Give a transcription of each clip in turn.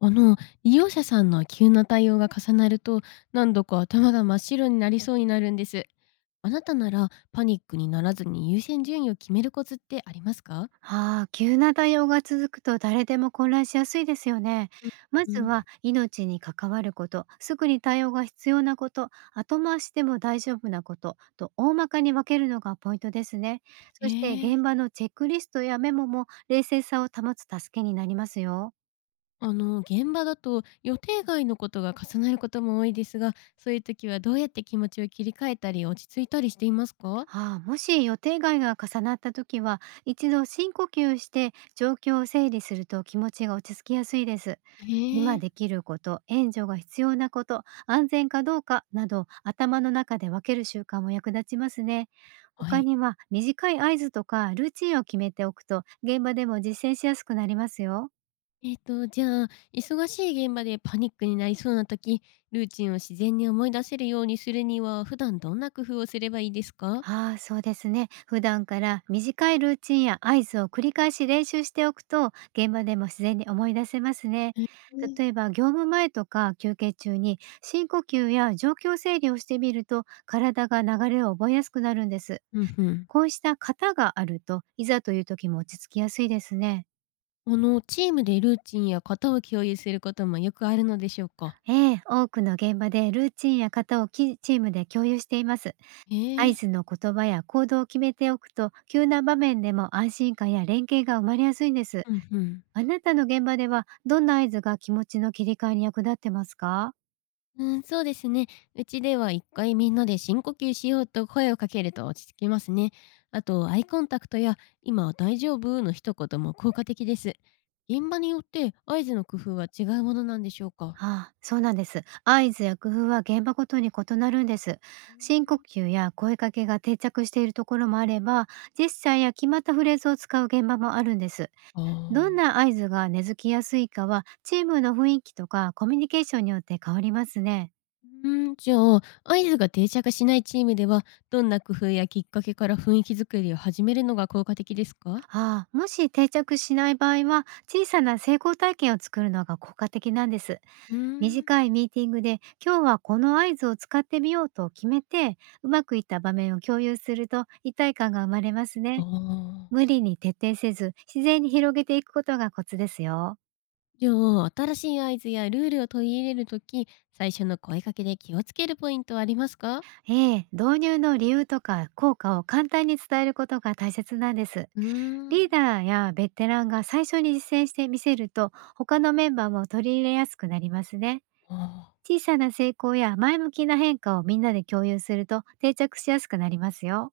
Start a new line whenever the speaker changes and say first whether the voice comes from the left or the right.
left: あの、利用者さんの急な対応が重なると、何度か頭が真っ白になりそうになるんです。あなたならパニックにならずに優先順位を決めるコツってありますか？
right: ああ、急な対応が続くと誰でも混乱しやすいですよね。ま
left: う
right: ず
left: ん、
right: は命に関わること、すぐに対応が必要なこと、後回しでも大丈夫なことと大まかに分けるのがポイントですね。
left: え
right: そして
left: え。
right: 現場のチェックリストやメモも冷静さを保つ助けになりますよ。
left: 現場だと予定外のことが重なることも多いですが、そういう時はどうやって気持ちを切り替えたり落ち着いたりしていますか？
right: ああ、もし予定外が重なった時は一度深呼吸して状況を整理すると気持ちが落ち着きやすいです。
left: へえ
right: 今
left: ー。
right: できること、援助が必要なこと、安全かどうかなど頭の中で分ける習慣も役立ちますね。
left: は
right: 他
left: い。
right: には短い合図とかルーチンを決めておくと現場でも実践しやすくなりますよ。
left: じゃあ、忙しい現場でパニックになりそうな時、ルーチンを自然に思い出せるようにするには、普段どんな工夫をすればいいですか？
right: ああそうですね。普段から短いルーチンや合図を繰り返し練習しておくと現場でも自然に思い出せますね。
left: え。
right: 例えば業務前とか休憩中に深呼吸や状況整理をしてみると体が流れを覚えやすくなるんです。
left: うんうん。
right: こうした型があると、いざという時も落ち着きやすいですね。
left: チームでルーチンや型を共有することもよくあるのでしょうか？
right: ええ、多くの現場でルーチンや型をきチームで共有しています。
left: え
right: 合
left: え。
right: 図の言葉や行動を決めておくと、急な場面でも安心感や連携が生まれやすいんです。
left: うんうん。
right: あなたの現場では、どんな合図が気持ちの切り替えに役立ってますか？
left: うん、そうですね。うちでは一回みんなで深呼吸しようと声をかけると落ち着きますね。あとアイコンタクトや今は大丈夫の一言も効果的です。現場によって合図の工夫は違うものなんでしょうか？
right: ああ、そうなんです。合図や工夫は現場ごとに異なるんです。深呼吸や声かけが定着しているところもあれば、ジェスチャーや決まったフレーズを使う現場もあるんです。
left: あ
right: どん
left: あ。
right: な合図が根付きやすいかは、チームの雰囲気とかコミュニケーションによって変わりますね。
left: うーん、じゃあ、合図が定着しないチームでは、どんな工夫やきっかけから雰囲気作りを始めるのが効果的ですか？
right: ああ、もし定着しない場合は、小さな成功体験を作るのが効果的なんです。
left: うーん。
right: 短いミーティングで、今日はこの合図を使ってみようと決めて、うまくいった場面を共有すると一体感が生まれます
left: あ
right: ね。
left: あ。
right: 無理に徹底せず、自然に広げていくことがコツですよ。
left: じゃあ、新しい合図やルールを取り入れるとき、最初の声かけで気をつけるポイントはありますか？
right: ええ、導入の理由とか効果を簡単に伝えることが大切なんです。
left: うー
right: リ
left: ん。
right: ーダーやベテランが最初に実践してみせると他のメンバーも取り入れやすくなりますね。
left: ああ。
right: 小さな成功や前向きな変化をみんなで共有すると定着しやすくなりますよ。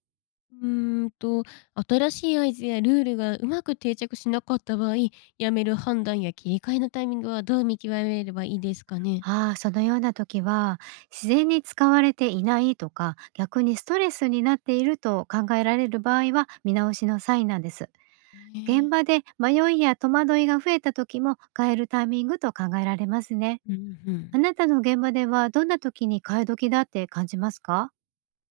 left: うーんと、新しい合図やルールがうまく定着しなかった場合、やめる判断や切り替えのタイミングはどう見極めればいいですかね？
right: ああ、そのような時は、自然に使われていないとか逆にストレスになっていると考えられる場合は見直しのサインなんです。
left: え
right: 現
left: え。
right: 場で迷いや戸惑いが増えた時も変えるタイミングと考えられますね。
left: うん、うん。
right: あなたの現場ではどんな時に変え時だって感じますか？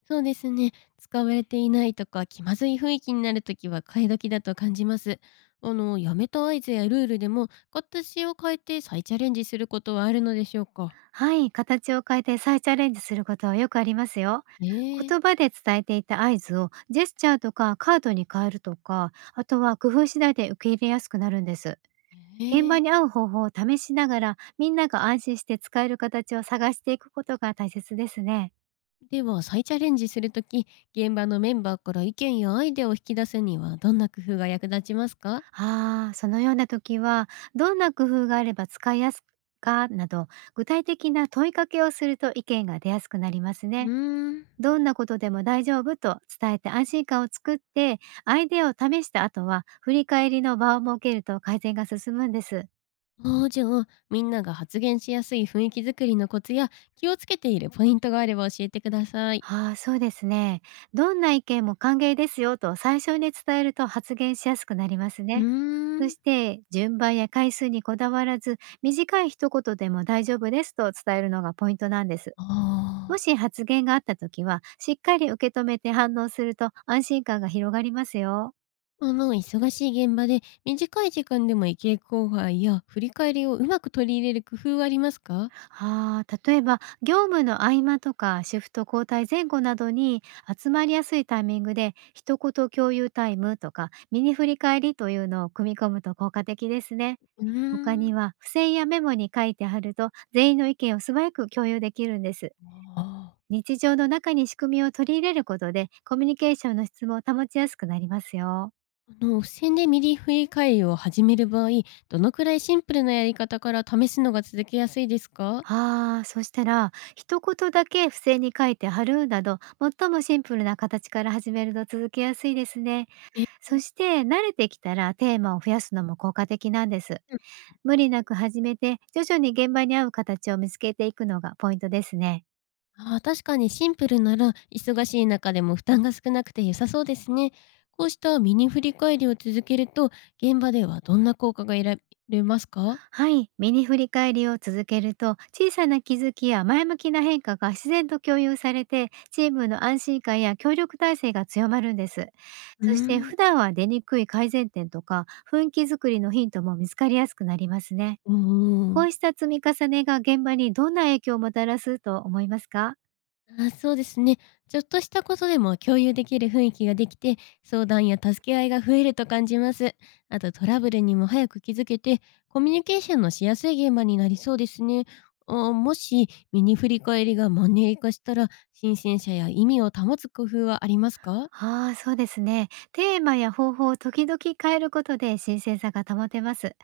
left: そうですね。使われていないとか気まずい雰囲気になるときは買い時だと感じます。やめた合図やルールでも形を変えて再チャレンジすることはあるのでしょうか？
right: はい、形を変えて再チャレンジすることはよくありますよ。
left: ええ
right: 言葉で伝えていた合図をジェスチャーとかカードに変えるとか、あとは工夫次第で受け入れやすくなるんです。
left: え
right: 現場
left: え。
right: に合う方法を試しながら、みんなが安心して使える形を探していくことが大切ですね。
left: では再チャレンジするとき、現場のメンバーから意見やアイデアを引き出すにはどんな工夫が役立ちますか？
right: ああ、そのような時は、どんな工夫があれば使いやすかなど、具体的な問いかけをすると意見が出やすくなります
left: う
right: ね。
left: ーん。
right: どんなことでも大丈夫と伝えて安心感を作って、アイデアを試した後は、振り返りの場を設けると改善が進むんです。
left: ああ、じゃあ、みんなが発言しやすい雰囲気づくりのコツや気をつけているポイントがあれば教えてください。
right: ああ、そうですね。どんな意見も歓迎ですよと最初に伝えると発言しやすくなります
left: うー
right: ね。そ
left: ん。
right: して、順番や回数にこだわらず、短い一言でも大丈夫ですと伝えるのがポイントなんです。
left: あ
right: も
left: あ。
right: し発言があった時は、しっかり受け止めて反応すると安心感が広がりますよ。
left: 忙しい現場で短い時間でも意見交換や振り返りをうまく取り入れる工夫はありますか？
right: ああ、例えば業務の合間とかシフト交代前後などに、集まりやすいタイミングで一言共有タイムとかミニ振り返りというのを組み込むと効果的ですね。
left: うー
right: 他に
left: ん。
right: は付箋やメモに書いてあると全員の意見を素早く共有できるんです。
left: ああ、
right: 日常の中に仕組みを取り入れることでコミュニケーションの質も保ちやすくなりますよ。
left: 付箋でミリ振り返りを始める場合、どのくらいシンプルなやり方から試すのが続けやすいですか？
right: ああ、そしたら一言だけ付箋に書いて貼るなど、最もシンプルな形から始めると続けやすいですね。
left: えー。
right: そして慣れてきたらテーマを増やすのも効果的なんです。無理なく始めて徐々に現場に合う形を見つけていくのがポイントですね。
left: あー、確かにシンプルなら忙しい中でも負担が少なくて良さそうですね。こうしたミニ振り返りを続けると現場ではどんな効果が得られますか？
right: はい、ミニ振り返りを続けると小さな気づきや前向きな変化が自然と共有されて、チームの安心感や協力体制が強まるんです。
left: うー
right: そして
left: ん。
right: 普段は出にくい改善点とか雰囲気作りのヒントも見つかりやすくなりますね。
left: うんう
right: こ
left: ん。
right: うした積み重ねが現場にどんな影響をもたらすと思いますか？
left: あ、そうですね。ちょっとしたことでも共有できる雰囲気ができて、相談や助け合いが増えると感じます。あとトラブルにも早く気づけて、コミュニケーションのしやすい現場になりそうですね。あ、もし、ミニ振り返りがマンネリ化したら、新鮮さや意味を保つ工夫はありますか？
right: ああ、そうですね。テーマや方法を時々変えることで新鮮さが保てます。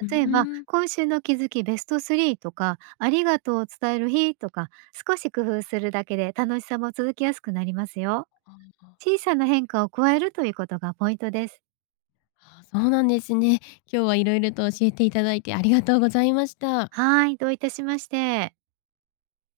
left: う
right: 例えば、
left: ーん。
right: 今週の気づきベスト3とか、ありがとうを伝える日とか、少し工夫するだけで楽しさも続きやすくなりますよ。
left: あ、
right: 小さな変化を加えるということがポイントです。
left: そうなんですね。今日はいろいろと教えていただいてありがとうございました。
right: はい、どういたしまして。